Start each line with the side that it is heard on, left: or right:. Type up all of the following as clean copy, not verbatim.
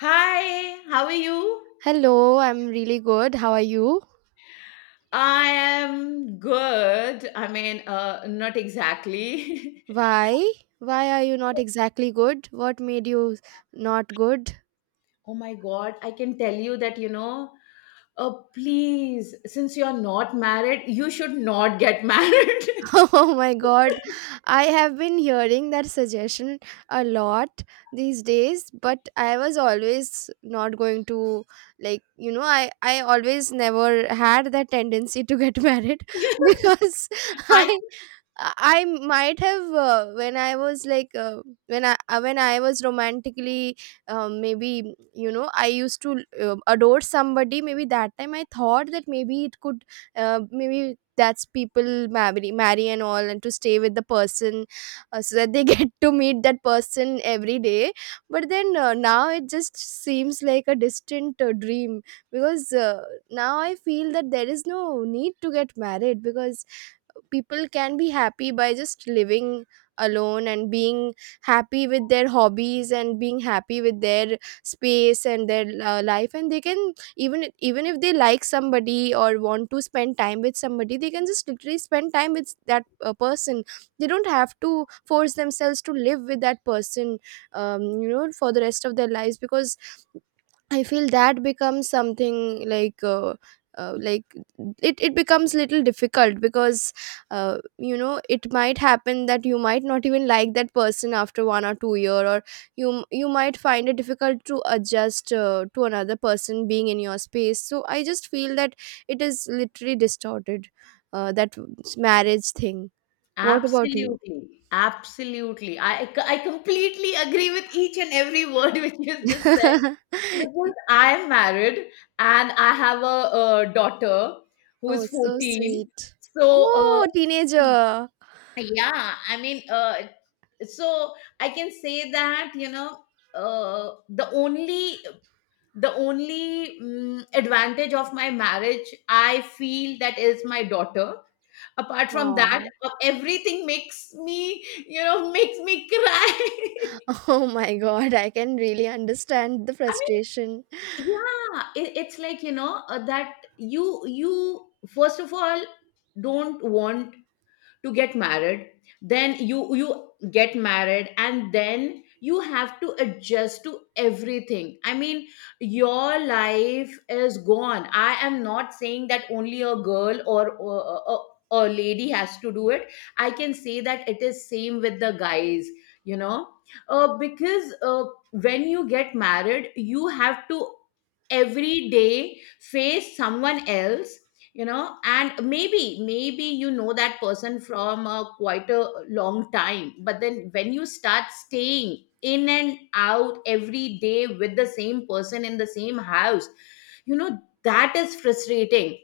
left: Hi, how are you?
right: Hello, I'm really good. How are you?
left: I am good. I mean, not exactly.
right: Why? Why are you not exactly good? What made you not good?
left: Oh my God, I can tell you that, please, since you're not married, you should not get married.
right: Oh my god, I have been hearing that suggestion a lot these days, but I was always not going to like I always never had that tendency to get married because
left: I
right: I I might have when I was like when I was romantically maybe I used to adore somebody. Maybe that time I thought that maybe it could, maybe that's, people marry and all and to stay with the person, so that they get to meet that person every day. But then, now it just seems like a distant dream, because, now I feel that there is no need to get married, because people can be happy by just living alone and being happy with their hobbies and being happy with their space and their life. And they can, even if they like somebody or want to spend time with somebody, they can just literally spend time with that person. They don't have to force themselves to live with that person, you know, for the rest of their lives, because I feel that becomes something like, like, it becomes little difficult, because, you know, it might happen that you might not even like that person after 1 or 2 year, or you might find it difficult to adjust, to another person being in your space. So I just feel that it is literally distorted, that marriage thing. What about you?
left: absolutely, absolutely. I completely agree with each and every word which you just said because I am married and I have a daughter who
right: Oh,
left: is
right: so
left: 14.
right: sweet.
left: So, uh,
right: Oh, teenager.
left: Yeah, I mean, so I can say that, uh, the only the only advantage of my marriage, I feel, that is my daughter. Apart from that,
right: Wow.
left: everything makes me, you know, makes me cry.
right: Oh my god, I can really understand the
left: I
right: frustration.
left: mean, yeah, it's like, that you first of all don't want to get married, then you get married and then you have to adjust to everything. I mean, your life is gone. I am not saying that only a girl or a, a lady has to do it. I can say that it is same with the guys, you know because when you get married, you have to every day face someone else, you know. And maybe you know that person from a quite a long time, but then when you start staying in and out every day with the same person in the same house, you know, that is frustrating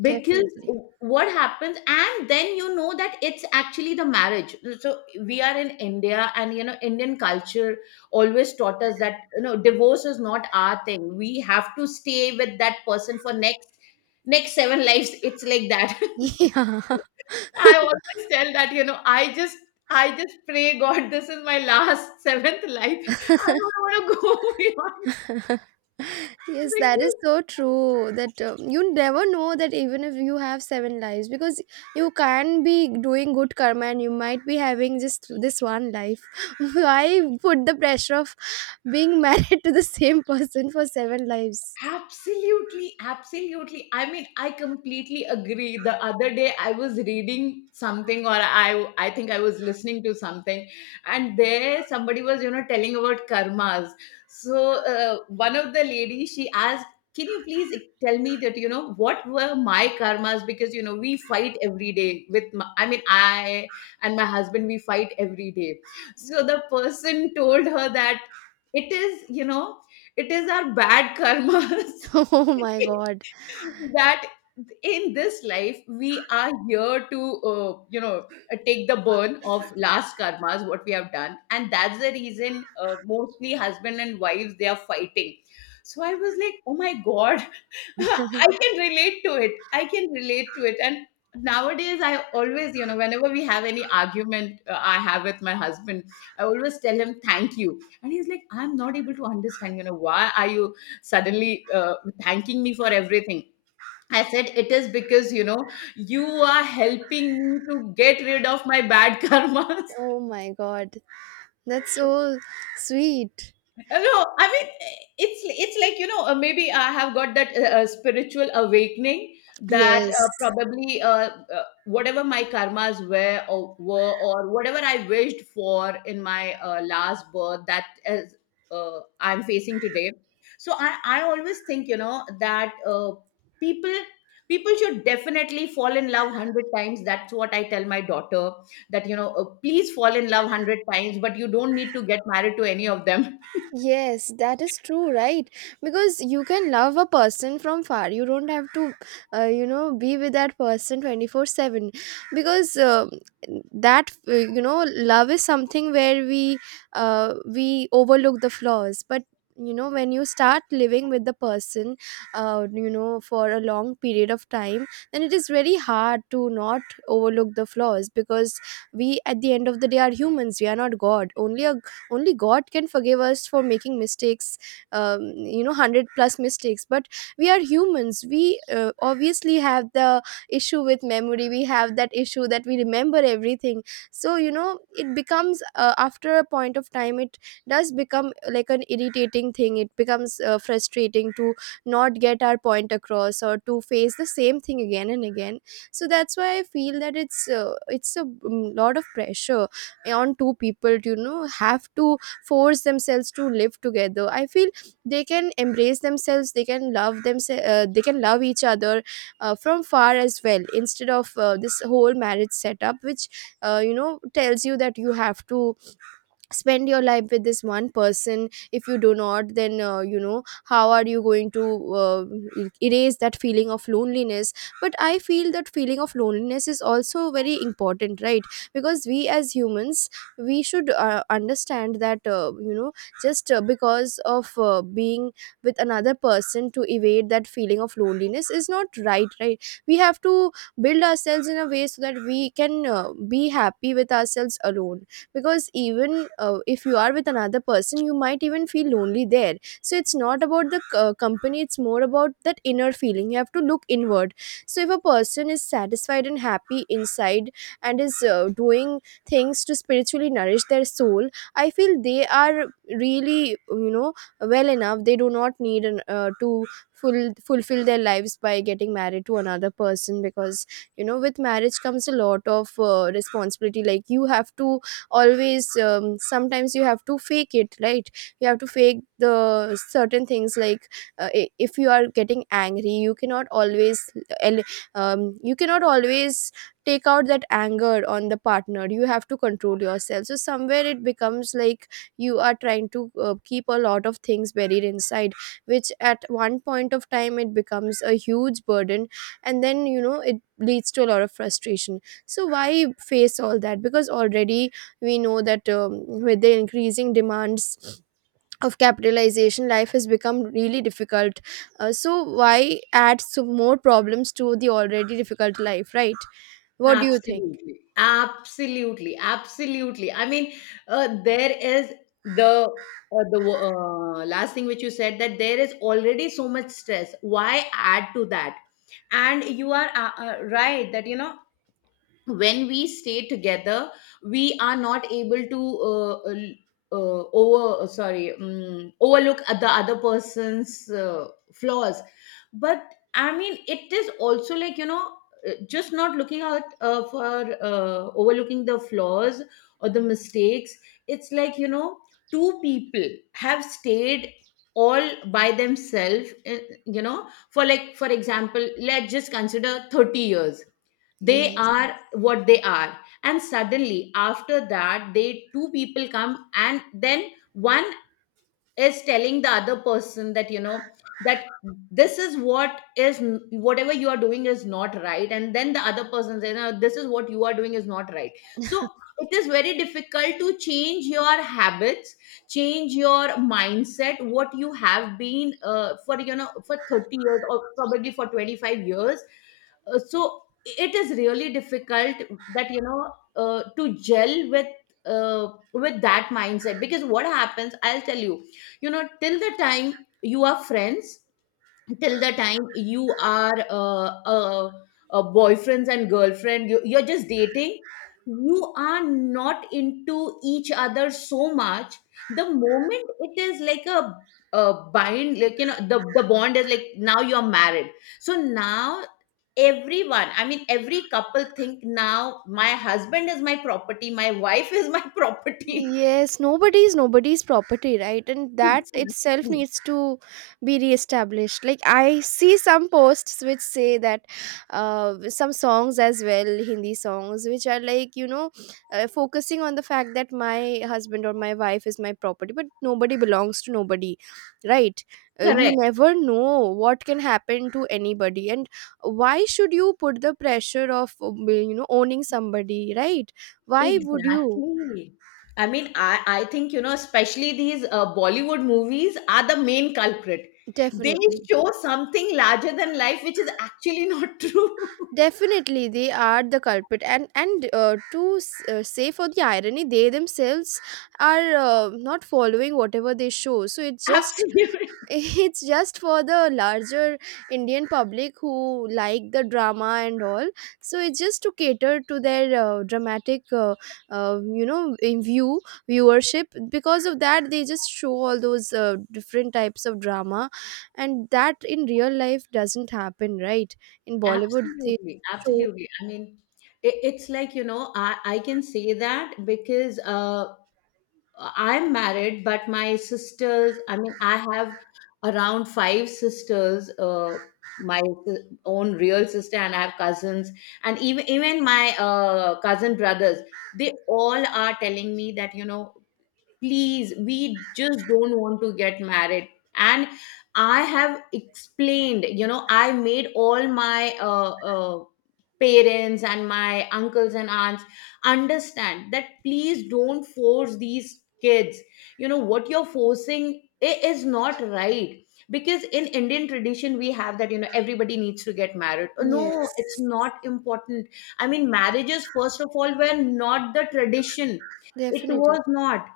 left: because
right: Definitely.
left: what happens? And then you know that it's actually the marriage. So we are in India, and you know, Indian culture always taught us that, you know, divorce is not our thing. We have to stay with that person for next seven lives. It's like that.
right: Yeah.
left: I always tell that, you know, I just I just pray God this is my last seventh life. I don't want to go beyond
right: Yes, that is
left: because
right: so true. That, you never know that, even if you have seven lives, because you can be doing good karma and you might be having just this one life. Why put the pressure of being married to the same person for seven lives?
left: absolutely, absolutely. I mean, I completely agree. The other day I was reading something, or I think I was listening to something, and there somebody was, you know, telling about karmas. So one of the ladies, she asked, "Can you please, e, tell me that, you know, what were my karmas? Because, you know, we fight every day with my, I mean, I and my husband, we fight every day." So the person told her that it is, you know, it is our bad karmas.
right: Oh my god.
left: That in this life we are here to, take the burn of last karmas what we have done, and that's the reason, mostly husband and wives, they are fighting. So I was like, oh my God. I can relate to it. I can relate to it. And nowadays, I always, you know, whenever we have any argument, I have with my husband, I always tell him thank you. And he's like, I'm not able to understand, you know, why are you suddenly thanking me for everything? I said, it is because, you know, you are helping me to get rid of my bad karmas.
right: Oh my god. That's so sweet.
left: No, I mean, it's like, maybe I have got that spiritual awakening that,
right: Yes.
left: probably whatever my karmas were or whatever I wished for in my last birth, that is, I'm facing today. So I always think, you know, that people people should definitely fall in love 100 times. That's what I tell my daughter, that, please fall in love 100 times, but you don't need to get married to any of them.
right: Yes, that is true, right? Because you can love a person from far. You don't have to, you know, be with that person 24/7. Because, that, you know, love is something where we, we overlook the flaws. But, you know, when you start living with the person, you know, for a long period of time, then it is very hard to not overlook the flaws, because we, at the end of the day, are humans. We are not God. Only God can forgive us for making mistakes, um, you know, 100 plus mistakes. But we are humans. We, obviously, have the issue with memory. We have that issue that we remember everything. So, you know, it becomes, after a point of time, it does become, like an irritating thing. It becomes, frustrating to not get our point across, or to face the same thing again and again. So that's why I feel that it's, it's a lot of pressure on two people to, you know, have to force themselves to live together. I feel they can embrace themselves, they can love themselves, they can love each other, from far as well, instead of, this whole marriage setup which, you know, tells you that you have to spend your life with this one person. If you do not, then, you know, how are you going to, uh, erase that feeling of loneliness? But I feel that feeling of loneliness is also very important, right? Because we, as humans, we should, understand that, you know, just, because of, being with another person to evade that feeling of loneliness is not right, right? We have to build ourselves in a way so that we can, be happy with ourselves alone. Because even, if you are with another person, you might even feel lonely there. So it's not about the, company. It's more about that inner feeling. You have to look inward. So if a person is satisfied and happy inside, and is, doing things to spiritually nourish their soul, I feel they are really, you know, well enough. They do not need to fulfill their lives by getting married to another person, because, you know, with marriage comes a lot of, responsibility. Like, you have to always, sometimes, you have to fake it, right? You have to fake the certain things, like, if you are getting angry, you cannot always, el- you cannot always take out that anger on the partner. You have to control yourself. So somewhere it becomes like you are trying to, keep a lot of things buried inside, which at one point of time it becomes a huge burden. And then, you know, it leads to a lot of frustration. So why face all that, because already we know that, with the increasing demands of capitalization, life has become really difficult, so why add some more problems to the already difficult life, right? What do you think?
left: Absolutely, absolutely, absolutely. I mean, there is the last thing which you said, that there is already so much stress. Why add to that? And you are right, that, you know, when we stay together, we are not able to, over sorry, overlook the other person's flaws. But I mean, it is also like, you know, just not looking out, for overlooking the flaws or the mistakes. It's like, you know, two people have stayed all by themselves, for, like, for example, let's just consider 30 years. They
right: Yes.
left: are what they are, and suddenly after that, they, two people come, and then one is telling the other person that, you know, that this is what is, whatever you are doing is not right. And then the other person says, no, this is what you are doing is not right. So it is very difficult to change your habits, change your mindset what you have been, for, you know, for 30 years or probably for 25 years. So it is really difficult, that, to gel with that mindset. Because what happens, I'll tell you, you know, till the time you are friends, till the time you are, uh, boyfriends and girlfriend, you're just dating, you are not into each other so much. The moment it is like a bind, like, you know, the bond is like, now you're married. So now, everyone, I mean, every couple think, now my husband is my property, my wife is my property.
right: Yes, nobody is nobody's property, right? And that itself
left: Exactly.
right: needs to be reestablished. Like, I see some posts which say that, some songs as well, Hindi songs, which are like, you know, focusing on the fact that my husband or my wife is my property, but nobody belongs to nobody, right? You
left: Correct.
right: never know what can happen to anybody, and why should you put the pressure of, you know, owning somebody, right? Why would you?
left: Exactly. I mean, I think, you know, especially these Bollywood movies are the main culprit. They
right: Definitely,
left: show something larger than life, which is actually not true.
right: definitely, they are the culprit, and, to say, for the irony, they themselves are, not following whatever they show. So it just,
left: Absolutely.
right: it's just for the larger Indian public who like the drama and all. So it's just to cater to their, dramatic, you know, in view viewership. Because of that they just show all those, different types of drama, and that in real life doesn't happen, right? In Bollywood they
left: Absolutely,
right: show.
left: absolutely. I mean, it's like, you know, I can say that because, I'm married, but my sisters, I mean, I have around five sisters, my si- own real sister, and I have cousins, and even my cousin brothers. They all are telling me that, you know, please, we just don't want to get married. And I have explained, you know, I made all my parents and my uncles and aunts understand that please don't force these kids, you know what you're forcing. It is not right, because in Indian tradition we have that, you know, everybody needs to get married. No, it's
right: Yes,
left: not important. I mean, marriages first of all were not the tradition. It was
right: definitely.
left: not.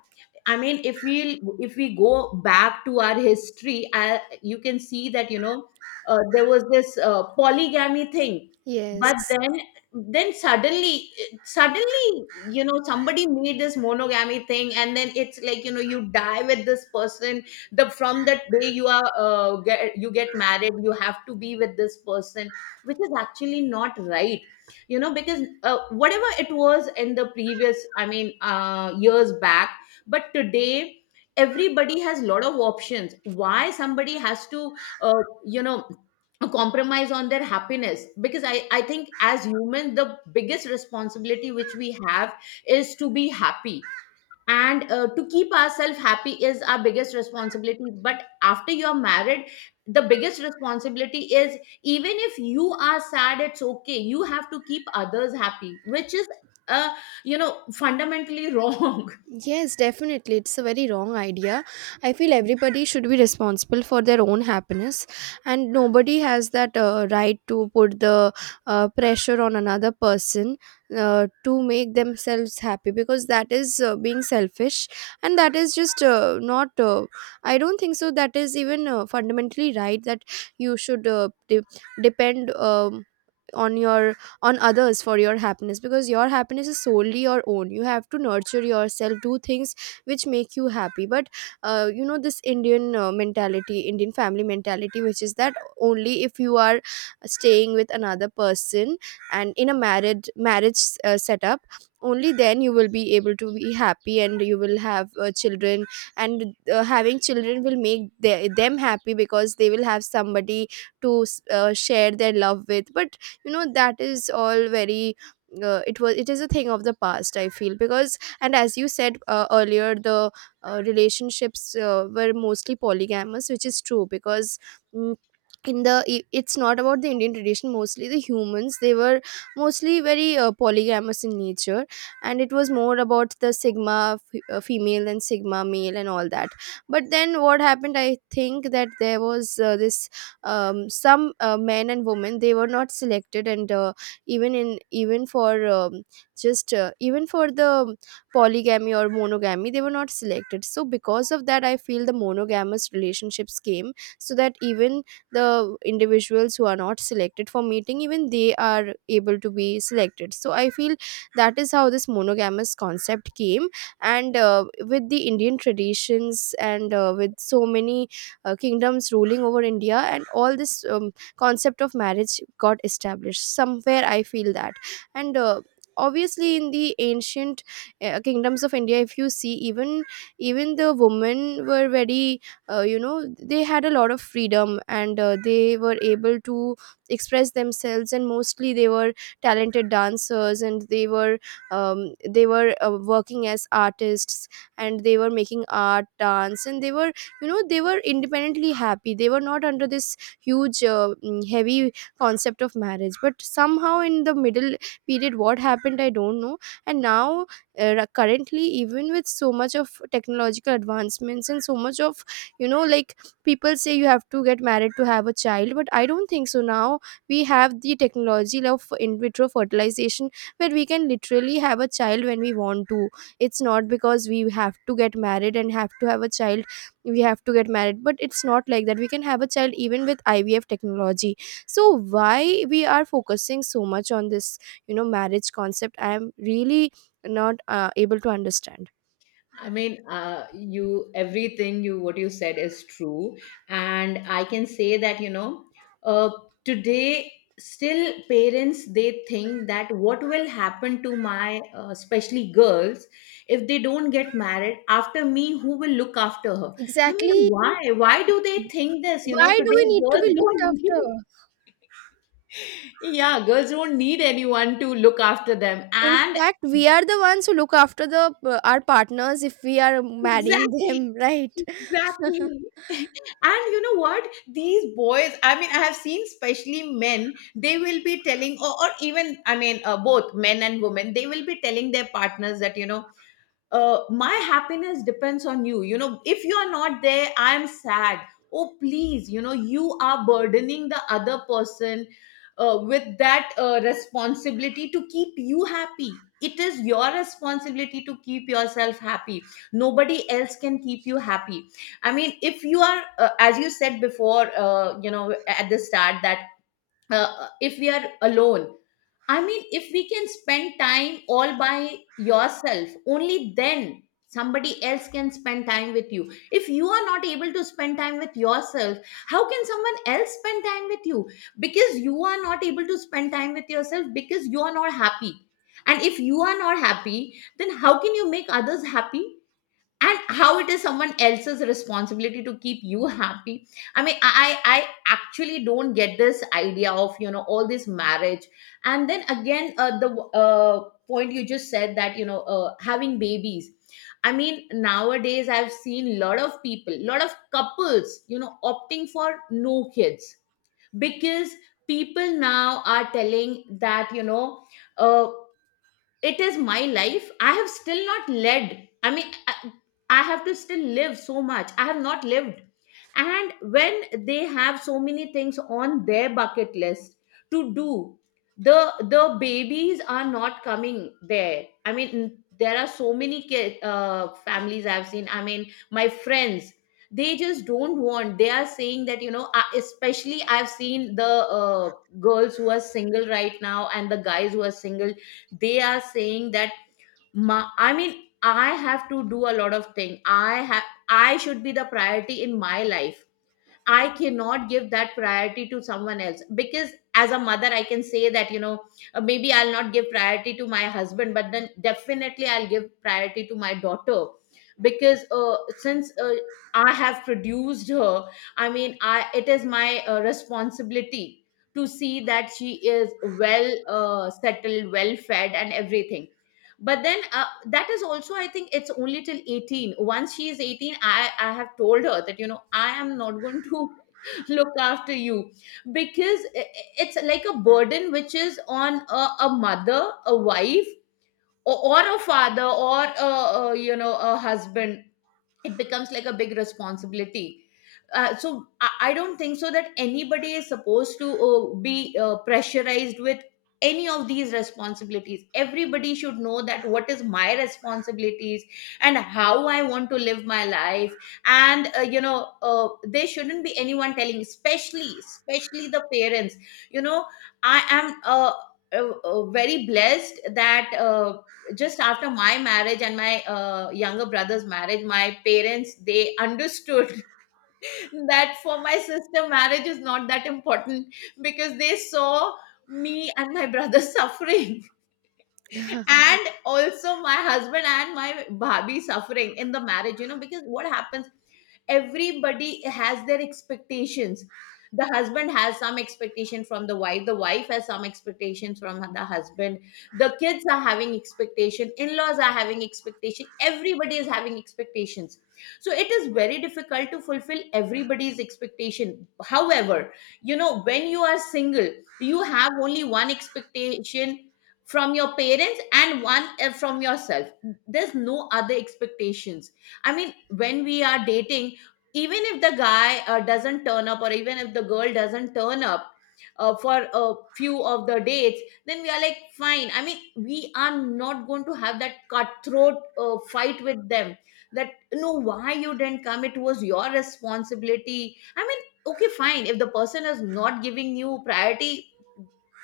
left: I mean, if we, if we go back to our history, I, you can see that, you know, there was this polygamy thing, but
right: Yes.
left: then, suddenly, suddenly you know, somebody made this monogamy thing, and then it's like, you know, you die with this person. The, from that day you are, you get married, you have to be with this person, which is actually not right. You know, because, whatever it was in the previous, I mean, years back, but today everybody has a lot of options. Why somebody has to, uh, you know compromise on their happiness? Because I think, as humans, the biggest responsibility which we have is to be happy. And, to keep ourselves happy is our biggest responsibility. But after you're married, the biggest responsibility is, even if you are sad, it's okay, you have to keep others happy, which is, uh, fundamentally wrong.
right: Yes, definitely. It's a very wrong idea. I feel everybody should be responsible for their own happiness, and nobody has that, right to put the, pressure on another person, to make themselves happy, because that is, being selfish, and that is just, not. I don't think so. That is even, fundamentally right that you should, depend, on your on others for your happiness. Because your happiness is solely your own. You have to nurture yourself, do things which make you happy. But, you know, this Indian, mentality, Indian family mentality, which is that only if you are staying with another person, and in a married marriage, setup, only then you will be able to be happy and you will have, children, and, having children will make them happy, because they will have somebody to share their love with. But you know that is all very, it is a thing of the past, I feel. Because, and as you said, earlier, the, relationships, were mostly polygamous, which is true because, mm, in the, it's not about the Indian tradition. Mostly the humans, they were mostly very, polygamous in nature. And it was more about the sigma, female and sigma male and all that. But then what happened, I think that there was, this, some, men and women they were not selected, and, even for, just, even for the polygamy or monogamy they were not selected. So because of that I feel the monogamous relationships came, so that even the individuals who are not selected for meeting, even they are able to be selected. So I feel that is how this monogamous concept came. And, with the Indian traditions, and, with so many, kingdoms ruling over India, and all this, concept of marriage got established. Somewhere I feel that. And obviously, in the ancient kingdoms of India, if you see, even the women were very, they had a lot of freedom. And they were able to express themselves, and mostly they were talented dancers, and they were working as artists, and they were making art, dance, and they were independently happy. They were not under this huge heavy concept of marriage. But somehow in the middle period, what happened, I don't know. And now, currently, even with so much of technological advancements and so much of, you know like people say you have to get married to have a child, but I don't think so. Now we have the technology of in vitro fertilization, where we can literally have a child when we want to. It's not because we have to get married and have to have a child. We have to get married, but it's not like that. We can have a child even with IVF technology. So why we are focusing so much on this, marriage concept, I am really not able to understand.
left: I mean, you, everything you, what you said is true, and I can say that, you know, uh, today, still parents they think that what will happen to my, especially girls, if they don't get married after me, who will look after her? I mean,
right: Exactly.
left: why do they think this? You know,
right: Why do
left: today
right: we need to
left: girls
right: be looked
left: don't
right: after?
left: need, yeah, girls don't need anyone to look after them,
right: In
left: and
right: fact, we are the ones who look after, the our partners, if we are marrying
left: exactly.
right: them, right.
left: Exactly. And you know what? These boys, I mean, I have seen especially men, they will be telling, or even, I mean, both men and women, they will be telling their partners that, you know, my happiness depends on you. You know, if you are not there, I am sad. Oh, please, you know, you are burdening the other person, with that responsibility to keep you happy. It is your responsibility to keep yourself happy. Nobody else can keep you happy. I mean, if you are, as you said before, you know, at the start, that, if we are alone, I mean, if we can spend time all by yourself, only then somebody else can spend time with you. If you are not able to spend time with yourself, how can someone else spend time with you? Because you are not able to spend time with yourself because you are not happy. And if you are not happy, then how can you make others happy? And how it is someone else's responsibility to keep you happy? I actually don't get this idea of all this marriage. And then again, the point you just said that, having babies. I mean, nowadays I've seen a lot of couples, opting for no kids, because people now are telling that, uh, it is my life, I have still not led. I have to still live so much, I have not lived. And when they have so many things on their bucket list to do, the babies are not coming there. I mean, there are so many families I've seen. I mean, my friends, they just don't want, they are saying that, especially I've seen the girls who are single right now and the guys who are single, they are saying that I have to do a lot of thing, I have, I should be the priority in my life. I cannot give that priority to someone else because, as a mother, I can say that, you know, maybe I'll not give priority to my husband, but then definitely I'll give priority to my daughter because, since I have produced her, I mean, I it is my responsibility to see that she is well settled, well fed, and everything. But then that is also, I think, it's only till 18. Once she is 18, I have told her that, you know, I am not going to look after you because it's like a burden which is on a mother, a wife, or a father, or a you know a husband. It becomes like a big responsibility. So I don't think so that anybody is supposed to be pressurized with any of these responsibilities. Everybody should know that what is my responsibilities and how I want to live my life. And you know There shouldn't be anyone telling, especially the parents, you know. I am very blessed that, just after my marriage and my younger brother's marriage, my parents, they understood that for my sister, marriage is not that important because they saw me and my brother suffering, and also my husband and my bhabi suffering in the marriage. You know, because what happens, everybody has their expectations. The husband has some expectation from the wife, the wife has some expectations from the husband, the kids are having expectation, in-laws are having expectation, everybody is having expectations. So it is very difficult to fulfill everybody's expectation. However, you know, when you are single, you have only one expectation from your parents and one, from yourself. There's no other expectations. I mean, when we are dating, even if the guy doesn't turn up, or even if the girl doesn't turn up for a few of the dates, then we are like, fine. I mean, we are not going to have that cutthroat fight with them that, no, why you didn't come, it was your responsibility. I mean, okay, fine, if the person is not giving you priority,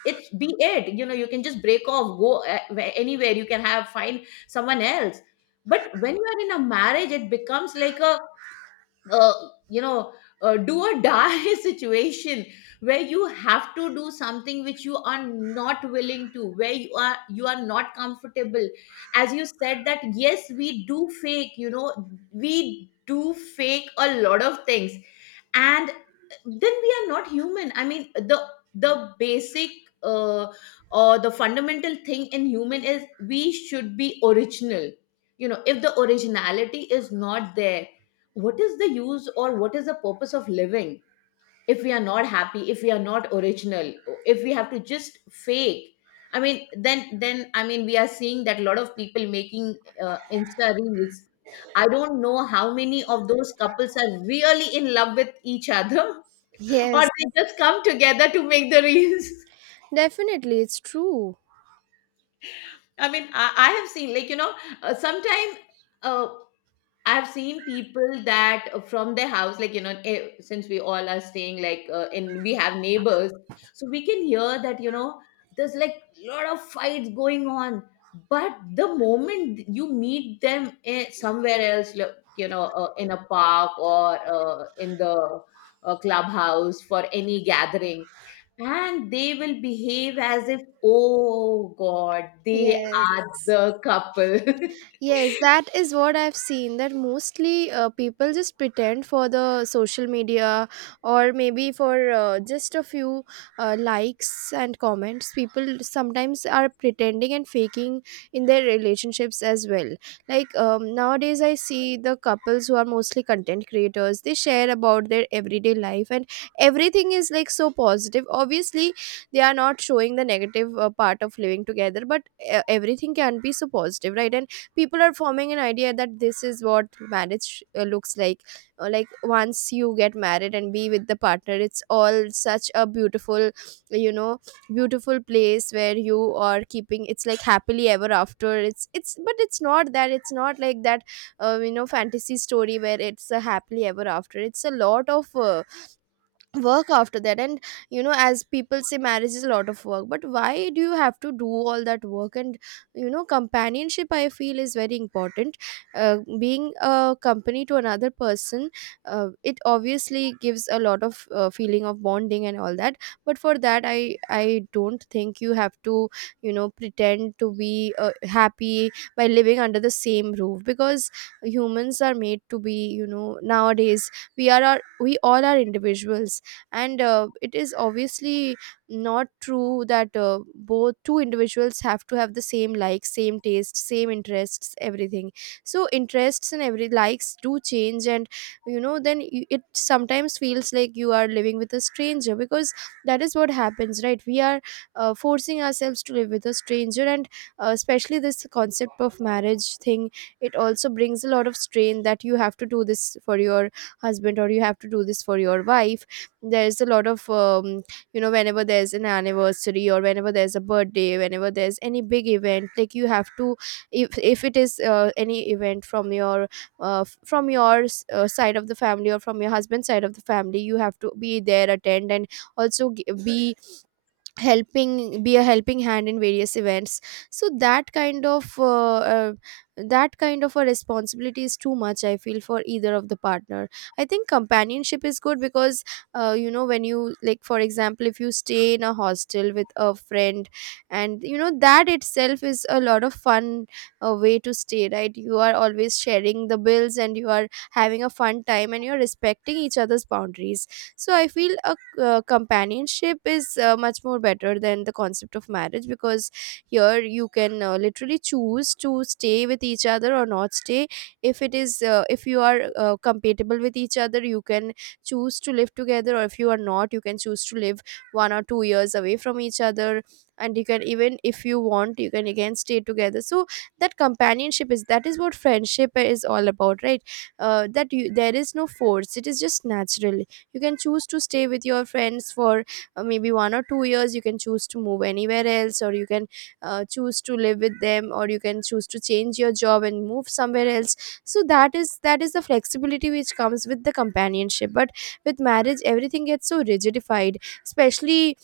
left: it's be it. You know, you can just break off, go, anywhere, you can have find someone else. But when you are in a marriage, it becomes like a, uh, you know do or die situation, where you have to do something which you are not willing to, where you are not comfortable. As you said that, yes, we do fake, you know, we do fake a lot of things. And then we are not human. I mean, the basic, uh, or the fundamental thing in human is we should be original. You know, if the originality is not there, what is the use or what is the purpose of living if we are not happy, if we are not original, if we have to just fake? I mean, then I mean, we are seeing that a lot of people making insta reels. I don't know how many of those couples are really in love with each other, or
right: Yes.
left: they just come together to make the reels.
right: Definitely, it's true.
left: I mean, I have seen, like, you know, sometime uh, I've seen people that, from their house, like, you know, since we all are staying, like, and we have neighbors, so we can hear that, you know, there's like a lot of fights going on. But the moment you meet them somewhere else, like, you know, in a park, or in the clubhouse for any gathering, and they will behave as if, oh God, they are
right: Yes.
left: the couple.
right: Yes, that is what I've seen. That mostly people just pretend for the social media, or maybe for just a few likes and comments. People sometimes are pretending and faking in their relationships as well. Like, nowadays, I see the couples who are mostly content creators. They share about their everyday life, and everything is like so positive. Obviously, they are not showing the negative part of living together, but everything can be so positive, right? And people are forming an idea that this is what marriage looks like. Like, once you get married and be with the partner, it's all such a beautiful, you know beautiful place where you are keeping. It's like happily ever after. It's but it's not that. It's not like that fantasy story, where it's a happily ever after. It's a lot of work after that. And as people say, marriage is a lot of work. But why do you have to do all that work? And companionship, I feel, is very important. Being a company to another person it obviously gives a lot of feeling of bonding and all that. But for that, I don't think you have to, pretend to be happy by living under the same roof, because humans are made to be. Nowadays, we all are individuals. And it is obviously not true that both two individuals have to have the same likes, same tastes, same interests, everything. So interests and every likes do change. And then it sometimes feels like you are living with a stranger, because that is what happens, right? We are forcing ourselves to live with a stranger. And especially this concept of marriage thing, it also brings a lot of strain, that you have to do this for your husband, or you have to do this for your wife. There's a lot of, whenever there's an anniversary, or whenever there's a birthday, whenever there's any big event, like you have to, if it is any event from your side of the family, or from your husband's side of the family, you have to be there, attend, and also be a helping hand in various events. So that kind of a responsibility is too much, I feel, for either of the partner. I think companionship is good because, when you, like, for example, if you stay in a hostel with a friend, and that itself is a lot of fun way to stay, right? You are always sharing the bills and you are having a fun time, and you're respecting each other's boundaries. So I feel a companionship is much more better than the concept of marriage, because here you can literally choose to stay with each other or not stay. If it is uh, if you are compatible with each other, you can choose to live together. Or if you are not, you can choose to live 1 or 2 years away from each other. And you can, even if you want, you can again stay together. So that is what friendship is all about, right? There is no force. It is just natural. You can choose to stay with your friends for maybe 1 or 2 years. You can choose to move anywhere else, or you can choose to live with them, or you can choose to change your job and move somewhere else. So that is the flexibility which comes with the companionship. But with marriage, everything gets so rigidified. Especially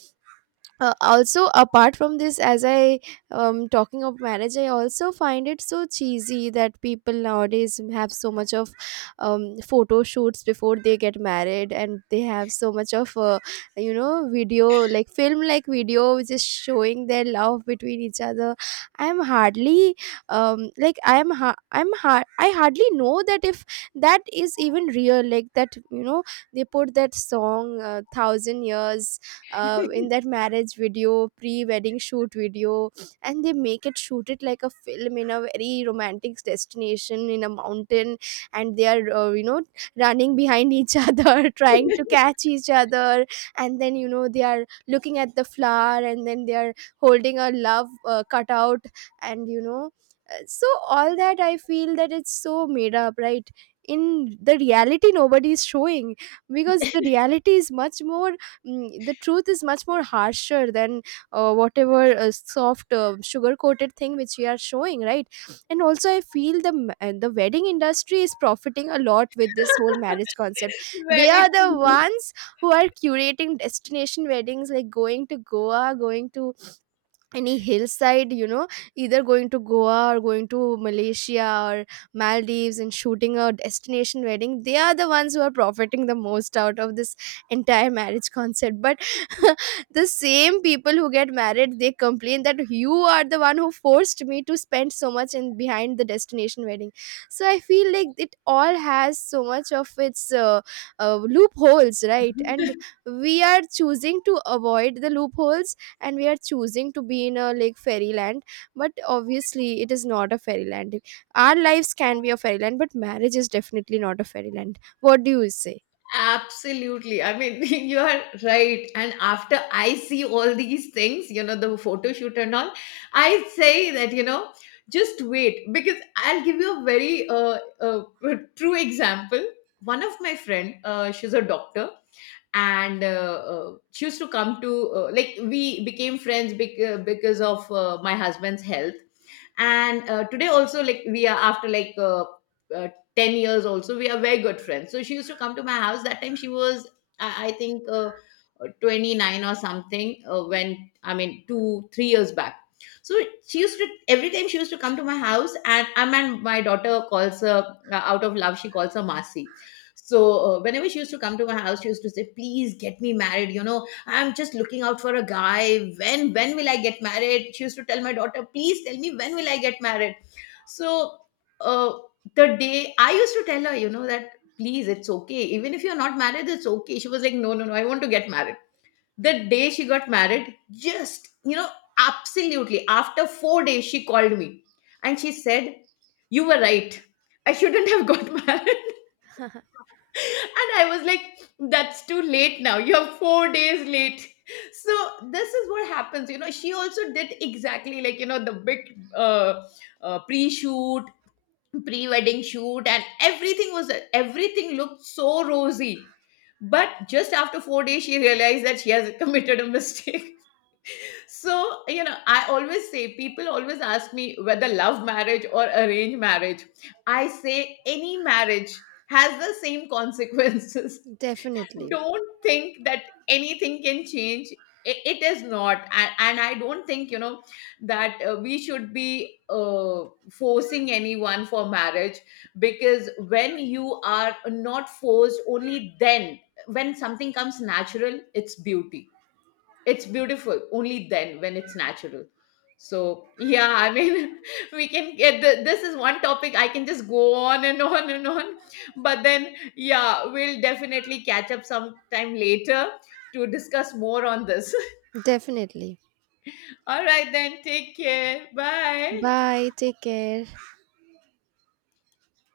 right: also, apart from this, as I talking of marriage, I also find it so cheesy that people nowadays have so much of photo shoots before they get married, and they have so much of video, like film like video, which is showing their love between each other. I'm hardly like I hardly know that if that is even real, like that, they put that song, thousand years, in that marriage video, pre-wedding shoot video. And they make it shoot it like a film in a very romantic destination in a mountain. And they are running behind each other, trying to catch each other. And then, they are looking at the flower, and then they are holding a love cutout. And so all that, I feel, that it's so made up, right? In the reality, nobody is showing, because the reality is much more, the truth is much more harsher than whatever soft, sugar coated thing which we are showing, right? And also, I feel the wedding industry is profiting a lot with this whole marriage concept. They
left: Very
right: are the
left: true.
right: ones who are curating destination weddings, like going to Goa, going to any hillside, either going to Goa or going to Malaysia or Maldives, and shooting a destination wedding. They are the ones who are profiting the most out of this entire marriage concept. But the same people who get married, they complain that you are the one who forced me to spend so much in behind the destination wedding. So I feel like it all has so much of its loopholes, right? And we are choosing to avoid the loopholes, and we are choosing to be in a, like, fairyland. But obviously, it is not a fairyland. Our lives can be a fairyland, but marriage is definitely not a fairyland. What do you say?
left: Absolutely. I mean, you are right. And after I see all these things, you know, the photo shoot and all, I say that, you know, just wait, because I'll give you a very true example. One of my friend, she's a doctor, and she used to come to, like, we became friends because of my husband's health. And today also, like, we are after like, uh, 10 years also we are very good friends. So she used to come to my house. That time she was, I think, 29 or something, when, I mean, 2 3 years back. So she used to, every time she used to come to my house, and, I mean, my daughter calls her, out of love, she calls her masi. So, whenever she used to come to my house, she used to say, please get me married, you know, I'm just looking out for a guy, when will I get married? She used to tell my daughter, please tell me when will I get married. So, uh, the day I used to tell her, you know, that please, it's okay, even if you're not married, it's okay, she was like, no, no, no, I want to get married. The day she got married, just, you know, absolutely, after 4 days, she called me and she said, you were right, I shouldn't have got married. And I was like, that's too late now, you're 4 days late. So this is what happens. You know, she also did exactly like, you know, the big, uh, pre shoot pre-wedding shoot, and everything was, everything looked so rosy, but just after 4 days she realized that she has committed a mistake. So, you know, I always say, people always ask me, whether love marriage or arranged marriage, I say any marriage has the same consequences.
right: Definitely.
left: Don't think that anything can change. It is not, and I don't think, you know, that we should be forcing anyone for marriage, because when you are not forced, only then, when something comes natural, it's beauty. It's beautiful only then, when it's natural. So yeah, I mean, we can get the, this is one topic I can just go on and on and on. But then yeah, we'll definitely catch up sometime later to discuss more on this.
right: Definitely.
left: All right then, take care. Bye.
right: Bye. Take care.